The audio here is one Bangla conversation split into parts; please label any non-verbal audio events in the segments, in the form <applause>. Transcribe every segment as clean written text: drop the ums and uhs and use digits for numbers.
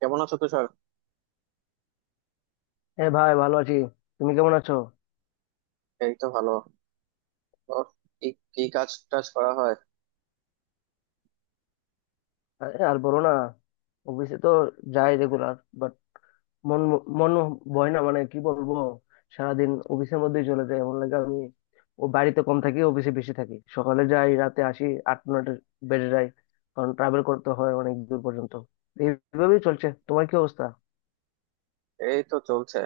কেমন আছো, তুষার? হ্যাঁ ভাই, ভালো আছি। তুমি কেমন আছো? এই তো ভালো। ওর কি কি কাজ টাজ করা হয়? আরে আর বলো না, অফিসে তো যাই রেগুলার, বাট মন মন বয় না, মানে কি বলবো। সারাদিন অফিসের মধ্যেই চলে যায়, এমন লাগে। আমি ও বাড়িতে কম থাকি, অফিসে বেশি থাকি, সকালে যাই রাতে আসি, 8-9টা বেজে যায়, কারণ ট্রাভেল করতে হয় অনেক দূর পর্যন্ত। এইভাবেই চলছে। তোমার কি অবস্থা? এই তো চলছে।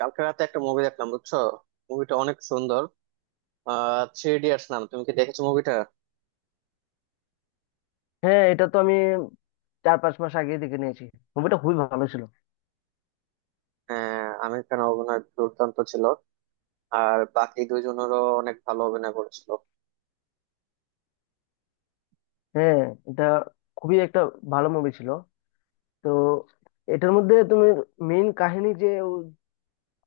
কালকে রাতে একটা মুভি দেখলাম, বুঝছো, মুভিটা অনেক সুন্দর। থ্রি ইডিয়টস নাম, তুমি কি দেখেছো মুভিটা? হ্যাঁ, এটা তো আমি 4-5 মাস আগে দেখে নিয়েছি, মুভিটা খুবই ভালো ছিল। হ্যাঁ, আমির খান অভিনয় দুর্দান্ত ছিল। আর বাকি দুইজনেরও অনেক ভালো অভিনয় করেছিল। হ্যাঁ, এটা খুবই একটা ভালো মুভি ছিল। তো এটার মধ্যে তুমি, মেইন কাহিনী যে ও,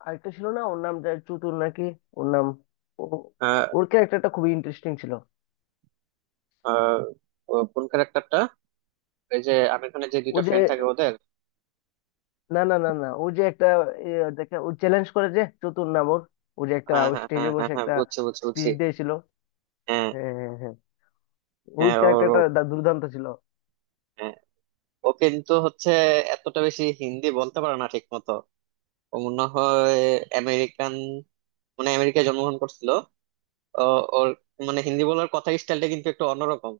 আরেকটা ছিল না ওর নাম চতুর নাকি ওর নাম, ও, আহ ওর ক্যারেক্টারটা খুবই ইন্টারেস্টিং ছিল। আহ, ও কোন ক্যারেক্টারটা? এই যে আমির খানের যে ও দুইটা যে, ফ্রেন্ড থাকে ওদের? না না না না, ও যে একটা এ, দেখে ও চ্যালেঞ্জ করে, যে চতুর নাম ওর, ও যে একটা হ্যাঁ হ্যাঁ স্টেজে হ্যাঁ হ্যাঁ বসে হ্যাঁ, একটা বুঝছি বুঝছি বুঝছি। স্পিচ দিয়েছিল। হ্যাঁ হ্যাঁ হ্যাঁ হ্যাঁ, ওর হ্যাঁ, ওর ও। ক্যারেক্টারটা দুর্দান্ত ছিল। হ্যাঁ, ও কিন্তু হচ্ছে এতটা বেশি হিন্দি বলতে পারে না ঠিক মতো। ও মনে হয় আমেরিকান, মানে আমেরিকায় জন্মগ্রহণ করছিল। ও ওর, মানে হিন্দি বলার কথার স্টাইলটা কিন্তু একটু অন্যরকম।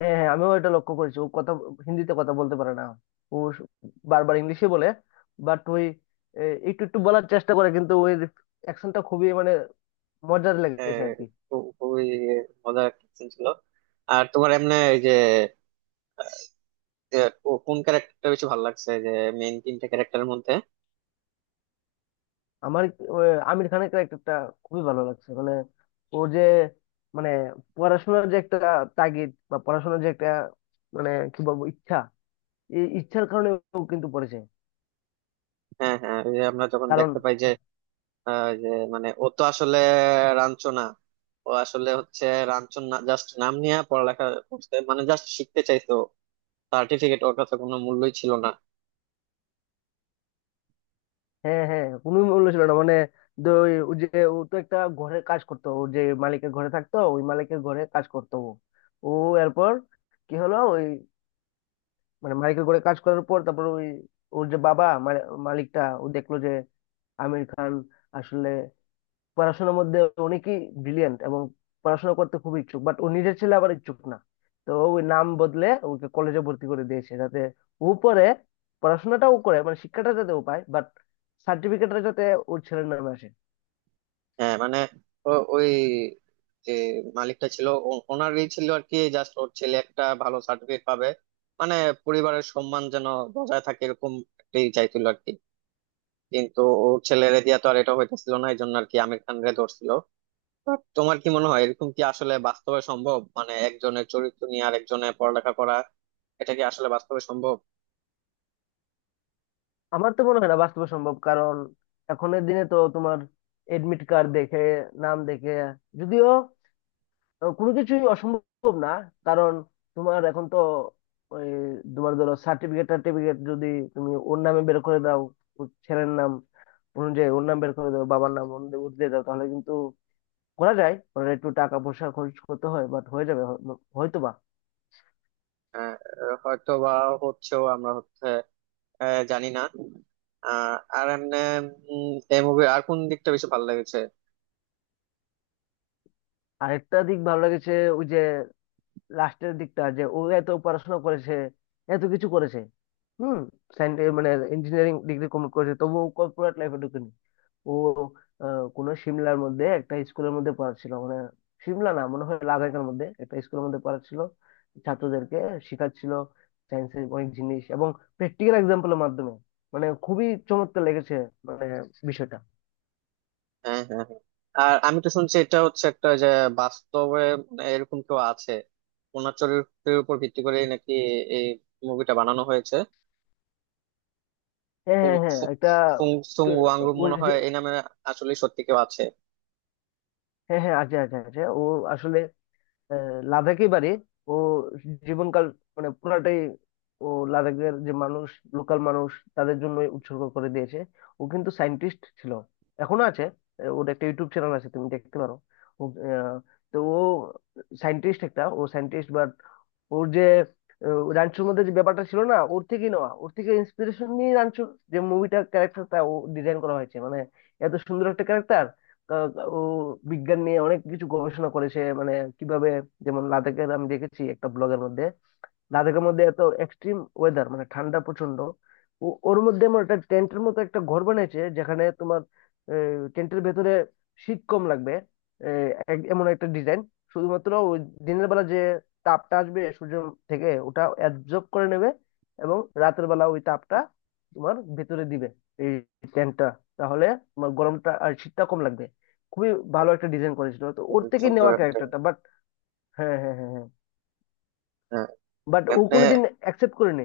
হ্যাঁ হ্যাঁ, আমিও এটা লক্ষ্য করেছি, ও কথা হিন্দিতে কথা বলতে পারে না, ও স- বারবার ইংলিশে বলে। বাট ওই এ, একটু একটু বলার চেষ্টা করে, কিন্তু ওই অ্যাকশনটা খুবই মানে মজার লেগেছে আহ, আর কি। খুবই মজার একটা ছিল। আর তোমার এমনি এই যে, যে কোন ক্যারেক্টারটা বেশি ভালো লাগছে যে, মেইন তিনটা ক্যারেক্টারের মধ্যে? আমার ও, আমির খানের ক্যারেক্টারটা খুবই ভালো লাগছে, মানে ও যে মানে পড়াশোনার যে একটা তাগিদ, বা পড়াশোনার যে একটা মানে কি বলবো ইচ্ছা, এই ইচ্ছার কারণে ও কিন্তু পড়েছে। হ্যাঁ হ্যাঁ, ওই যে আমরা যখন কারণ দেখতে পাই যে, যে মানে ও তো আসলে রাঞ্চো না, ও আসলে হচ্ছে রাঞ্চো না, জাস্ট নাম নিয়ে পড়ালেখা করছে, মানে জাস্ট শিখতে চাইতো। সার্টিফিকেট ওর কাছে কোনো মূল্যই ছিল না। হ্যাঁ হ্যাঁ, কোনো মূল্য ছিল না, মানে ও যে ও তো একটা ঘরে কাজ করতো, ও যে মালিকের ঘরে থাকতো, ওই মালিকের ঘরে কাজ করতো ও। ও এরপর কি হলো, ওই মানে মালিকের ঘরে কাজ করার পর তারপর ওই ওর যে বাবা মানে মালিকটা ও দেখলো যে আমির খান আসলে পড়াশোনার মধ্যে অনেকই ব্রিলিয়েন্ট এবং পড়াশোনা করতে খুব ইচ্ছুক, বাট ও নিজের ছেলে আবার ইচ্ছুক না। তো ও ওই নাম বদলে ওকে কলেজে ভর্তি করে দিয়েছে, যাতে ও পরে পড়াশোনাটাও করে, মানে শিক্ষাটা যাতে ও পায়, বাট সার্টিফিকেটটা যাতে ওর ছেলের নামে আসে। হ্যাঁ মানে ওই যে মালিকটা ছিল, ওনারই ছিল আর কি, জাস্ট ওর ছেলে একটা ভালো সার্টিফিকেট পাবে, মানে পরিবারের সম্মান যেন বজায় থাকে, এরকম একটাই চাইছিল আর কি। কিন্তু ওর ছেলেরে দিয়া তো আর এটা হইতেছিল না, এই জন্য আর কি আমির খান রে ধরছিল। But তোমার কি মনে হয় এরকম কি আসলে বাস্তবে সম্ভব, মানে একজনের চরিত্র নিয়ে আর একজনের পড়ালেখা করা, এটা কি আসলে বাস্তবে সম্ভব? আমার তো মনে হয় না বাস্তবে সম্ভব, কারণ এখনের দিনে তো তোমার এডমিট কার্ড দেখে, নাম দেখে, যদিও কোনো কিছুই অসম্ভব না। কারণ তোমার এখন তো ওই তোমার ধরো সার্টিফিকেট টার্টিফিকেট যদি তুমি ওর নামে বের করে দাও, ওর ছেলের নাম অনুযায়ী ওর নাম বের করে দাও, বাবার নাম অনুযায়ী ওর দিয়ে দাও, তাহলে কিন্তু করা যায়, ওরা একটু টাকা পয়সা খরচ করতে হয়, বাট হয়ে যাবে। হয়তো বা। আহ হয়তো বা হচ্ছেও, আমরা হচ্ছে, জানি না। আহ, আর এমনি এই মুভির আর কোন দিকটা বেশি ভালো লেগেছে? আরেকটা দিক ভালো লেগেছে, ওই যে লাস্টের দিকটা যে ও এত পড়াশোনা করেছে, এত কিছু করেছে, হুম, সায়েন্স মানে ইঞ্জিনিয়ারিং ডিগ্রি কমপ্লিট করেছে, তবুও কর্পোরেট লাইফে ঢুকেনি। ও কোনো সিমলার মধ্যে একটা স্কুলের মধ্যে পড়াচ্ছিল, মানে সিমলা না মনে হয়, লাদাখের মধ্যে একটা স্কুলের মধ্যে পড়াচ্ছিল, ছাত্রদেরকে শেখাচ্ছিল সায়েন্সের অনেক জিনিস এবং প্র্যাকটিক্যাল এক্সাম্পলের মাধ্যমে। মানে খুবই চমৎকার লেগেছে মানে বিষয়টা। হ্যাঁ হ্যাঁ হ্যাঁ। আর আমি তো শুনছি এটা হচ্ছে একটা যে বাস্তবে, মানে এরকম কেউ আছে ওনার চরিত্রের উপর ভিত্তি করে নাকি এই মুভিটা বানানো হয়েছে। হ্যাঁ ফুং হ্যাঁ হ্যাঁ, ফুং- একটা ফুং- সুং ওয়াংরু ওর মনে হয় যে- এই নামে, আসলে সত্যি কেউ আছে? হ্যাঁ হ্যাঁ, আছে আছে আছে, ও আসলে লাদাখই বাড়ি। ও জীবনকাল মানে পুরাটাই ও লাদাখের যে মানুষ, লোকাল মানুষ, তাদের জন্য উৎসর্গ করে দিয়েছে। ও কিন্তু সায়েন্টিস্ট ছিল, এখনো আছে। ওর একটা ইউটিউব চ্যানেল আছে, তুমি দেখতে পারো। ও, আহ, তো ও সায়েন্টিস্ট একটা, ও সায়েন্টিস্ট বা ওর যে রাঞ্চুর মধ্যে যে ব্যাপারটা ছিল না, ওর থেকে নেওয়া, ওর থেকে ইন্সপিরেশন নিয়ে রাঞ্চুর যে মুভিটা ক্যারেক্টারটা ও ডিজাইন করা হয়েছে, মানে এত সুন্দর একটা ক্যারেক্টার। ও বিজ্ঞান নিয়ে অনেক কিছু গবেষণা করেছে, মানে কিভাবে, যেমন লাদাখের আমি দেখেছি একটা ব্লগের মধ্যে, লাদাখের মধ্যে এত এক্সট্রিম ওয়েদার, মানে ঠান্ডা প্রচন্ড, ওর মধ্যে আমার একটা টেন্টের মতো একটা ঘর বানিয়েছে, যেখানে তোমার টেন্টের ভেতরে শীত কম লাগবে। এমন একটা ডিজাইন, শুধুমাত্র ওই দিনের বেলা যে তাপটা আসবে সূর্য থেকে, ওটা অ্যাবজর্ব করে নেবে এবং রাতের বেলা ওই তাপটা তোমার ভেতরে দিবে এই টেন্টটা, তাহলে তোমার গরমটা আর শীতটা কম লাগবে। খুবই ভালো হ্যাঁ, একটা ডিজাইন করেছিল, তো ওর খুবই থেকেই সুন্দর নেওয়া একটা। ক্যারেক্টারটা। বাট হ্যাঁ হ্যাঁ হ্যাঁ হ্যাঁ, হ্যাঁ। বাট ও এমনি কোনোদিন অ্যাকসেপ্ট করেনি।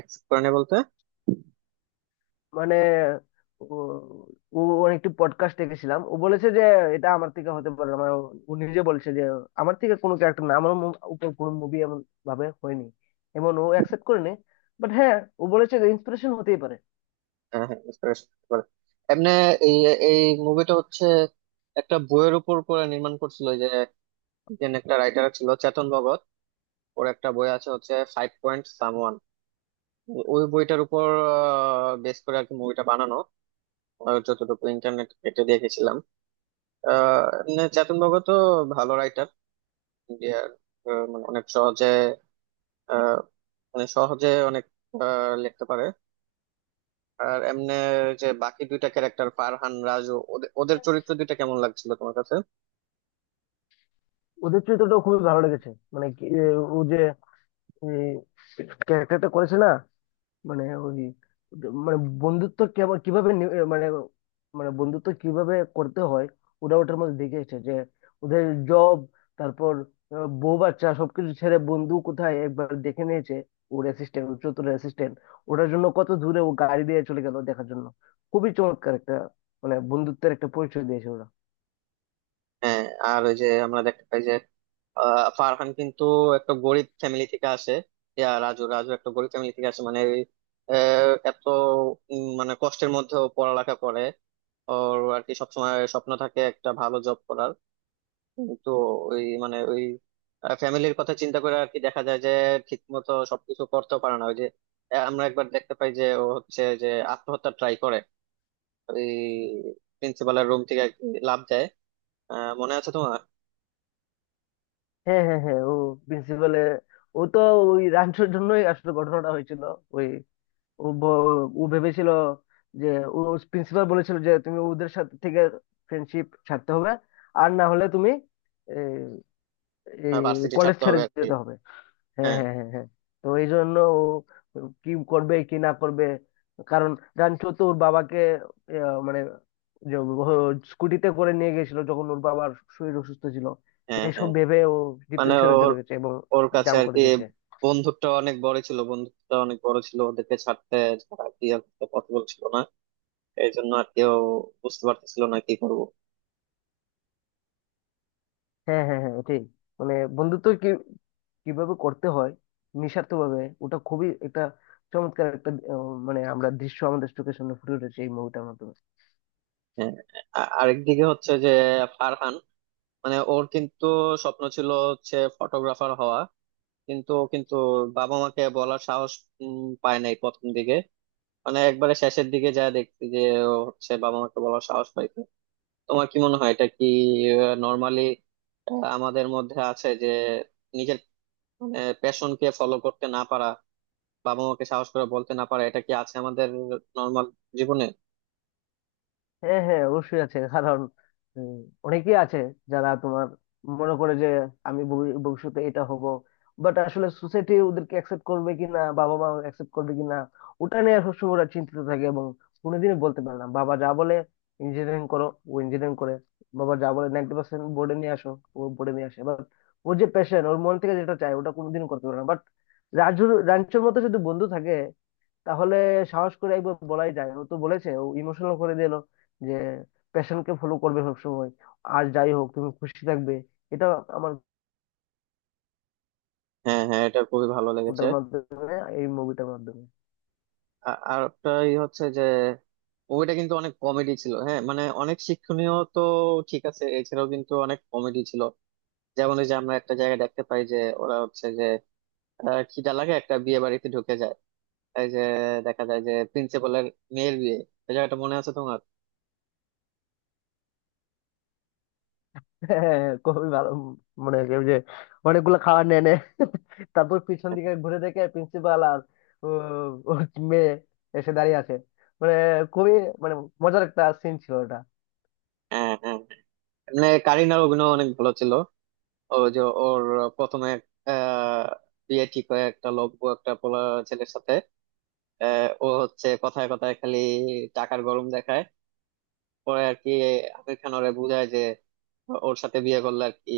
এক্সেপ্ট করে নি বলতে? মানে ও ও ওর একটি পডকাস্ট দেখেছিলাম, ও বলেছে যে এটা আমার থেকে হতে পারে না। মানে ও, ও নিজে বলছে যে আমার থেকে কোনো ক্যারেক্টার না, আমার উপর কোনো মুভি এমন ভাবে হয়নি, এমন ও অ্যাকসেপ্ট করেনি। বাট হ্যাঁ, ও বলেছে যে ইন্সপিরেশন হতেই পারে। হ্যাঁ হ্যাঁ inspiration করে। এমনি এই এই মুভিটা হচ্ছে একটা বইয়ের উপর করে নির্মাণ করছিল। ইন্ডিয়ান একটা রাইটার ছিল, চেতন ভগত, ওর একটা বই আছে হচ্ছে ফাইভ পয়েন্ট সামওয়ান, ওই বইটার উপর বেস করে আর কি মুভিটা বানানো, যতটুকু ইন্টারনেট কেটে দেখেছিলাম। এমনি চেতন ভগত ভালো রাইটার ইন্ডিয়ার, মানে অনেক সহজে, আহ, মানে সহজে অনেক লিখতে পারে। আর এমনি যে বাকি দুইটা ক্যারেক্টার ফারহান রাজু, ওদের ওদের চরিত্র দুইটা কেমন লাগছিল তোমার কাছে? ওদের চরিত্রটা খুবই ভালো লেগেছে, মানে ও যে ক্যারেক্টারটা করেছে না, মানে ওই মানে বন্ধুত্ব কেমন, মানে মানে বন্ধুত্ব কিভাবে করতে হয়, ওরা ওটার মধ্যে দেখে এসেছে। যে ওদের জব তারপর বউ বাচ্চা সবকিছু ছেড়ে বন্ধু কোথায় একবার দেখে নিয়েছে, ওর অ্যাসিস্ট্যান্ট, ওর চতুর অ্যাসিস্ট্যান্ট, ওটার জন্য কত দূরে ও গাড়ি দিয়ে চলে গেল দেখার জন্য। খুবই চমৎকার একটা মানে বন্ধুত্বের একটা পরিচয় দিয়েছে ওরা। হ্যাঁ। আর ওই যে আমরা দেখতে পাই যে, ফারহান কিন্তু একটা গরিব ফ্যামিলি থেকে আসে, ইয়া রাজু রাজু একটা গরিব ফ্যামিলি থেকে আসে, মানে এত মানে কষ্টের মধ্যেও পড়ালেখা করে। ওর আর কি সবসময় স্বপ্ন থাকে একটা ভালো জব করার, কিন্তু ওই মানে ওই ফ্যামিলির কথা চিন্তা করে আর কি দেখা যায় যে ঠিক মতো সবকিছু করতেও পারে না। ওই যে আমরা একবার দেখতে পাই যে ও হচ্ছে যে আত্মহত্যা ট্রাই করে, ওই প্রিন্সিপালের রুম থেকে আর কি লাফ দেয়, মনে আছে তোমার? হ্যাঁ হ্যাঁ হ্যাঁ, ও প্রিন্সিপালে, ও তো ওই রাঞ্চোর জন্যই আসলে ঘটনাটা হয়েছিল। ওই ও ব- ও ভেবেছিল যে ও প্রিন্সিপাল বলেছিল যে তুমি ওদের সাথে থেকে ফ্রেন্ডশিপ ছাড়তে হবে, আর না হলে তুমি ভার্সিটি কলেজ ছাড়তে ছেড়ে হবে আর কি। যেতে হবে। হ্যাঁ হ্যাঁ হ্যাঁ হ্যাঁ হ্যাঁ, তো এই জন্য ও কি করবে কি না করবে, কারণ রানচো তো ওর বাবাকে মানে যে স্কুটিতে করে নিয়ে গেছিল যখন ওর বাবার শরীর অসুস্থ ছিল। হ্যাঁ এইসব হ্যাঁ। ভেবে ও মানে ডিপ্রেশনে ওর চলে গেছে এবং ওর কাছে জাম আর করে কি দিয়েছে। বন্ধুত্বটা অনেক বড় ছিল, বন্ধুত্বটা অনেক বড় ছিল, ওদেরকে ছাড়তে, ছাড়া কি আর পসিবল ছিল না, এই জন্য আর কেউ বুঝতে পারতেছিল না কি করবো। হ্যাঁ হ্যাঁ হ্যাঁ, এটাই, মানে বন্ধুত্ব কি, কিভাবে করতে হয় নিঃস্বার্থ ভাবে, ওটা খুবই একটা চমৎকার একটা মানে আমরা দৃশ্য আমাদের চোখের সামনে ফুটে উঠেছে এই মুভিটার মাধ্যমে। হ্যাঁ। আরেকদিকে হচ্ছে যে ফারহান, মানে ওর কিন্তু স্বপ্ন ছিল হচ্ছে ফটোগ্রাফার হওয়া, কিন্তু ও কিন্তু বাবা মাকে বলার সাহস পায় নাই প্রথম দিকে। মানে একবারে শেষের দিকে যা দেখছি যে ও হচ্ছে বাবা মাকে বলার সাহস পাই। তোমার কি মনে হয় এটা কি নর্মালি আমাদের মধ্যে আছে যে নিজের প্যাশনকে ফলো করতে না পারা, বাবা মাকে সাহস করে বলতে না পারা, এটা কি আছে আমাদের নর্মাল জীবনে? হ্যাঁ হ্যাঁ, অবশ্যই আছে। কারণ উম, অনেকেই আছে যারা তোমার মনে করে যে আমি ভবিষ্যতে এটা হব, বাট আসলে সোসাইটি ওদেরকে অ্যাকসেপ্ট করবে কিনা, বাবা মা অ্যাকসেপ্ট করবে কিনা, ওটা নিয়ে সবসময় ওরা চিন্তিত থাকে এবং কোনোদিনই বলতে পারে না। বাবা যা বলে ইঞ্জিনিয়ারিং করো, ও ইঞ্জিনিয়ারিং করে। বাবা যা বলে 90% বোর্ডে নিয়ে আসো, ও বোর্ডে নিয়ে আসে, বাট ওর যে প্যাশন, ওর মন থেকে যেটা চায় ওটা কোনোদিন করতে পারে না। বাট রাজুর রাঞ্চোর মতো যদি বন্ধু থাকে, তাহলে সাহস করে একবার বলাই যায়। ও তো বলেছে, ও ইমোশনাল করে দিল যে প্যাশনকে ফলো করবে সবসময়, আর যাই হোক তুমি খুশি থাকবে। এটা আমার হ্যাঁ হ্যাঁ, এটা খুবই ভালো লেগেছে। ওটার মাধ্যমে এই মুভিটার মাধ্যমে। আর একটাই হচ্ছে যে মুভিটা কিন্তু অনেক কমেডি ছিল। হ্যাঁ মানে অনেক শিক্ষণীয় তো ঠিক আছে, এছাড়াও কিন্তু অনেক কমেডি ছিল। যেমন এই যে আমরা একটা জায়গায় দেখতে পাই যে ওরা হচ্ছে যে খিদা লাগে একটা বিয়ে বাড়িতে ঢুকে যায়, এই যে দেখা যায় যে প্রিন্সিপালের মেয়ের বিয়ে, এই জায়গাটা মনে আছে তোমার? <laughs> হ্যাঁ, খুবই ভালো মনে হয়েছে, ওই যে অনেকগুলো খাবার নিয়ে নে, <laughs> তারপর পিছন দিকে ঘুরে দেখে প্রিন্সিপাল আর আহ, ওর মেয়ে এসে দাঁড়িয়ে আছে। মানে খুবই মানে মজার একটা সিন ছিল ওটা। হ্যাঁ হ্যাঁ। মানে কারিনার অভিনয় অনেক ভালো ছিল। ও যে ওর প্রথমে আহ, বিয়ে ঠিক হয় একটা লোক, একটা পোলা, ছেলের সাথে। ও হচ্ছে কথায় কথায় খালি টাকার গরম দেখায়। পরে আর কি আমির খান ওরে বুঝায় যে ওর সাথে বিয়ে করলে আর কি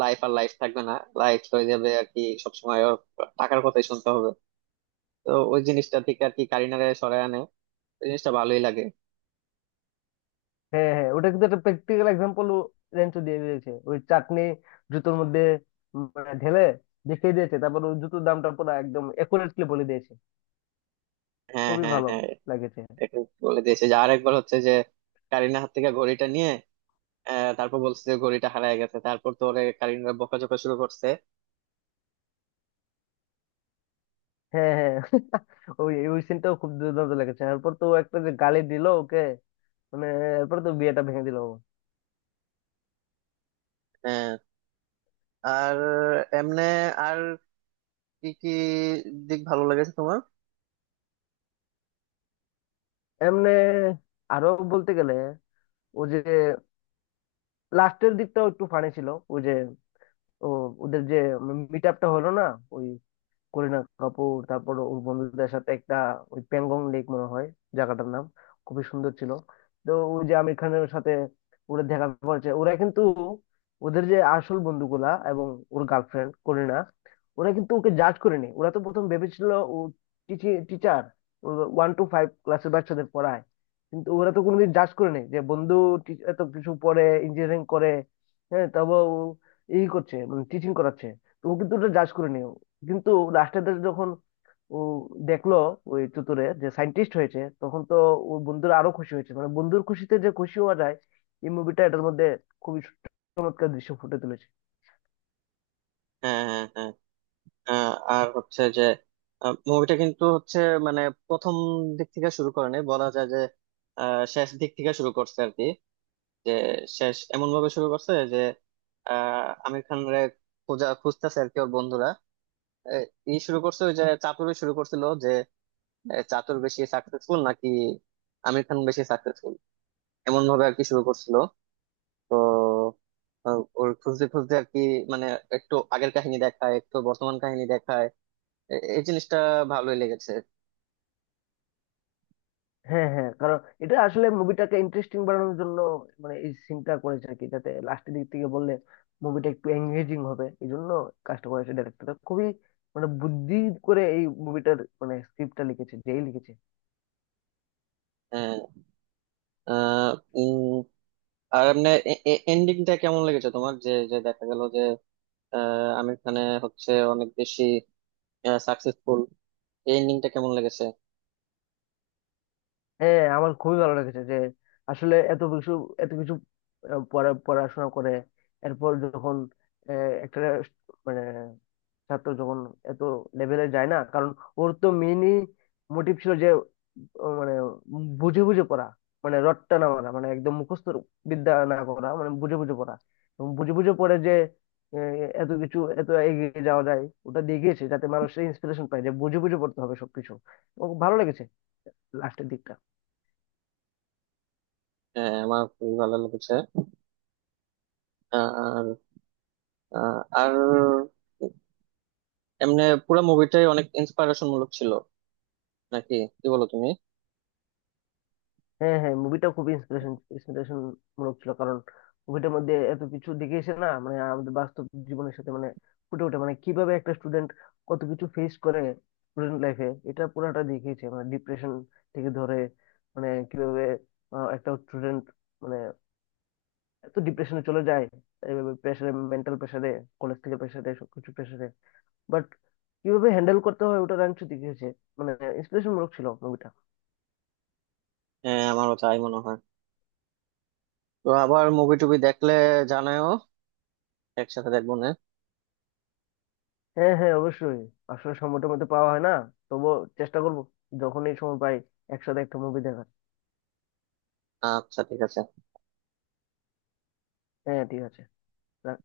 লাইফ আর লাইফ থাকবে না, লাইফ হয়ে যাবে আর কি সবসময় ওর টাকার কথাই শুনতে হবে। তো ওই জিনিসটা থেকে আর কি কারিনারে সরায় আনে, ওই জিনিসটা ভালোই লাগে। হ্যাঁ হ্যাঁ, ওটা কিন্তু একটা প্র্যাকটিক্যাল এক্সাম্পল, রেঞ্চো দিয়ে দিয়েছে ওই চাটনি জুতোর মধ্যে, উম, মানে ঢেলে দেখিয়ে দিয়েছে, তারপর ওই জুতোর দামটা পুরো একদম একুরেটলি বলে দিয়েছে। হ্যাঁ খুবই হ্যাঁ ভালো হ্যাঁ। লাগেছে। এটা বলে দিয়েছে যে আরেকবার হচ্ছে যে কারিনার হাত থেকে ঘড়িটা নিয়ে, তারপর বলছে যে ঘড়িটা হারায় গেছে, তারপর তো ওরে কারিনা বকাঝকা শুরু করছে। হ্যাঁ হ্যাঁ, <laughs> ওই ওই সিনটাও খুব দুর্দান্ত লেগেছে। এরপর তো ও একটা যে গালি দিল ওকে, মানে এরপর তো বিয়েটা ভেঙে দিল ও। আহ, আর এমনে আর কি কি দিক ভালো লেগেছে তোমার? এমনে আরো বলতে গেলে, ও যে লাস্টের দিকটাও একটু ফানি ছিল, ও যে ও ওদের যে মিট আপটা হলো না, ওই করিনা কাপুর তারপর ওর বন্ধুদের সাথে একটা ওই প্যাংগং লেক মনে হয় জায়গাটার নাম, খুবই সুন্দর ছিল। তো ওই যে আমির খানের সাথে ওরা দেখা করেছে, ওরা কিন্তু ওদের যে আসল বন্ধুগুলা এবং ওর গার্লফ্রেন্ড করিনা, ওরা কিন্তু ওকে জাজ করেনি। ওরা তো প্রথম ভেবেছিল ও টিচার, 1 টু 5 ক্লাসের বাচ্চাদের পড়ায়, কিন্তু ওরা তো কোনোদিন জাজ করেনি যে বন্ধু এত কিছু পড়ে ইঞ্জিনিয়ারিং করে, হ্যাঁ তারপর ও এই করছে মানে টিচিং করাচ্ছে, তো ও কিন্তু ওটা জাজ করেনি। কিন্তু লাস্টের দিকে যখন ও দেখলো ওই চতুরে যে সায়েন্টিস্ট হয়েছে, তখন তো ও বন্ধুরা আরো খুশি হয়েছে, মানে বন্ধুর খুশিতে যে খুশি হওয়া যায় এই মুভিটা এটার মধ্যে খুবই চমৎকার দৃশ্য ফুটে তুলেছে। হ্যাঁ হ্যাঁ হ্যাঁ। আর হচ্ছে যে মুভিটা কিন্তু হচ্ছে মানে প্রথম দিক থেকে শুরু করে নাই, বলা যায় যে শেষ দিক থেকে শুরু করছে আর কি। যে শেষ এমন ভাবে শুরু করছে যে আমির খান রে খোঁজা খুঁজতেছে আর কি ওর বন্ধুরা। এ, ই শুরু করছে ওই যে চাতুরে শুরু করছিল যে, চাতুর বেশি সাকসেসফুল নাকি আমির খান বেশি সাকসেসফুল, এমন ভাবে আর কি শুরু করছিল। তো ওর খুঁজতে খুঁজতে আর কি মানে একটু আগের কাহিনী দেখায় একটু বর্তমান কাহিনী দেখায়, এই জিনিসটা ভালোই লেগেছে। হ্যাঁ হ্যাঁ, কারণ এটা আসলে মুভিটাকে ইন্টারেস্টিং বানানোর জন্য, মানে এই সিনটা করেছে আর কি, যাতে লাস্টের দিক থেকে বললে মুভিটা একটু এঙ্গেজিং হবে। এই জন্য কাজটা করেছে ডাইরেক্টরটা খুবই মানে বুদ্ধি করে এই মুভিটার মানে স্ক্রিপ্টটা লিখেছে, যেই লিখেছে। হ্যাঁ। আহ, উম, আর এমনি এন্ডিংটা কেমন লেগেছে তোমার, যে যে দেখা গেল যে আমির খানে হচ্ছে অনেক বেশি সাকসেসফুল, এই এন্ডিংটা কেমন লেগেছে? হ্যাঁ হ্যাঁ, আমার খুবই ভালো লেগেছে যে আসলে এত কিছু, এত কিছু পড়াশোনা করে, এরপর যখন একটা মানে ছাত্র যখন এত লেভেলে যায় না, কারণ ওর তো মেইনই মোটিভ ছিল যে ও মানে বুঝে বুঝে পড়া, মানে রটটা না মারা, মানে একদম মুখস্থ বিদ্যা না করা, মানে বুঝে বুঝে পড়া, এবং বুঝে বুঝে পড়ে যে আহ, এত কিছু এত এগিয়ে যাওয়া যায়। ওটা দেখিয়েছে যাতে মানুষের ইন্সপিরেশন পায় যে বুঝে বুঝে পড়তে হবে সবকিছু। ও ভালো লেগেছে লাস্টের দিকটা। হ্যাঁ, আমার খুবই ভালো লেগেছে। আর আর এমনি পুরো মুভিটাই অনেক ইন্সপিরেশন মূলক ছিল নাকি, কি বলো তুমি? হ্যাঁ হ্যাঁ, মুভিটা খুব ইন্সপিরেশন ইন্সপিরেশন মূলক ছিল, কারণ মুভিটার মধ্যে এত কিছু দেখে এসে না, মানে আমাদের বাস্তব জীবনের সাথে মানে ফুটে ওঠে মানে কিভাবে একটা স্টুডেন্ট কত কিছু ফেস করে স্টুডেন্ট লাইফে, এটা পুরাটা দেখিয়েছে। মানে ডিপ্রেশন থেকে ধরে, মানে কিভাবে একটা স্টুডেন্ট মানে এত ডিপ্রেশনে চলে যায়, এইভাবে প্রেশারে, মেন্টাল প্রেশারে, কলেজ থেকে প্রেশারে, সবকিছু প্রেশারে, বাট কিভাবে হ্যান্ডেল করতে হয় ওটা রাঞ্চু দেখিয়েছে, মানে ইন্সপিরেশন মূলক ছিল মুভিটা। হ্যাঁ আমারও তাই মনে হয়। তো আবার মুভি টুবি দেখলে জানাও, একসাথে দেখবো না। হ্যাঁ হ্যাঁ অবশ্যই, আসলে সময়টার মধ্যে পাওয়া হয় না, তবুও চেষ্টা করবো যখনই সময় পাই একসাথে একটা মুভি দেখার। আচ্ছা ঠিক আছে হ্যাঁ ঠিক আছে, রাখ।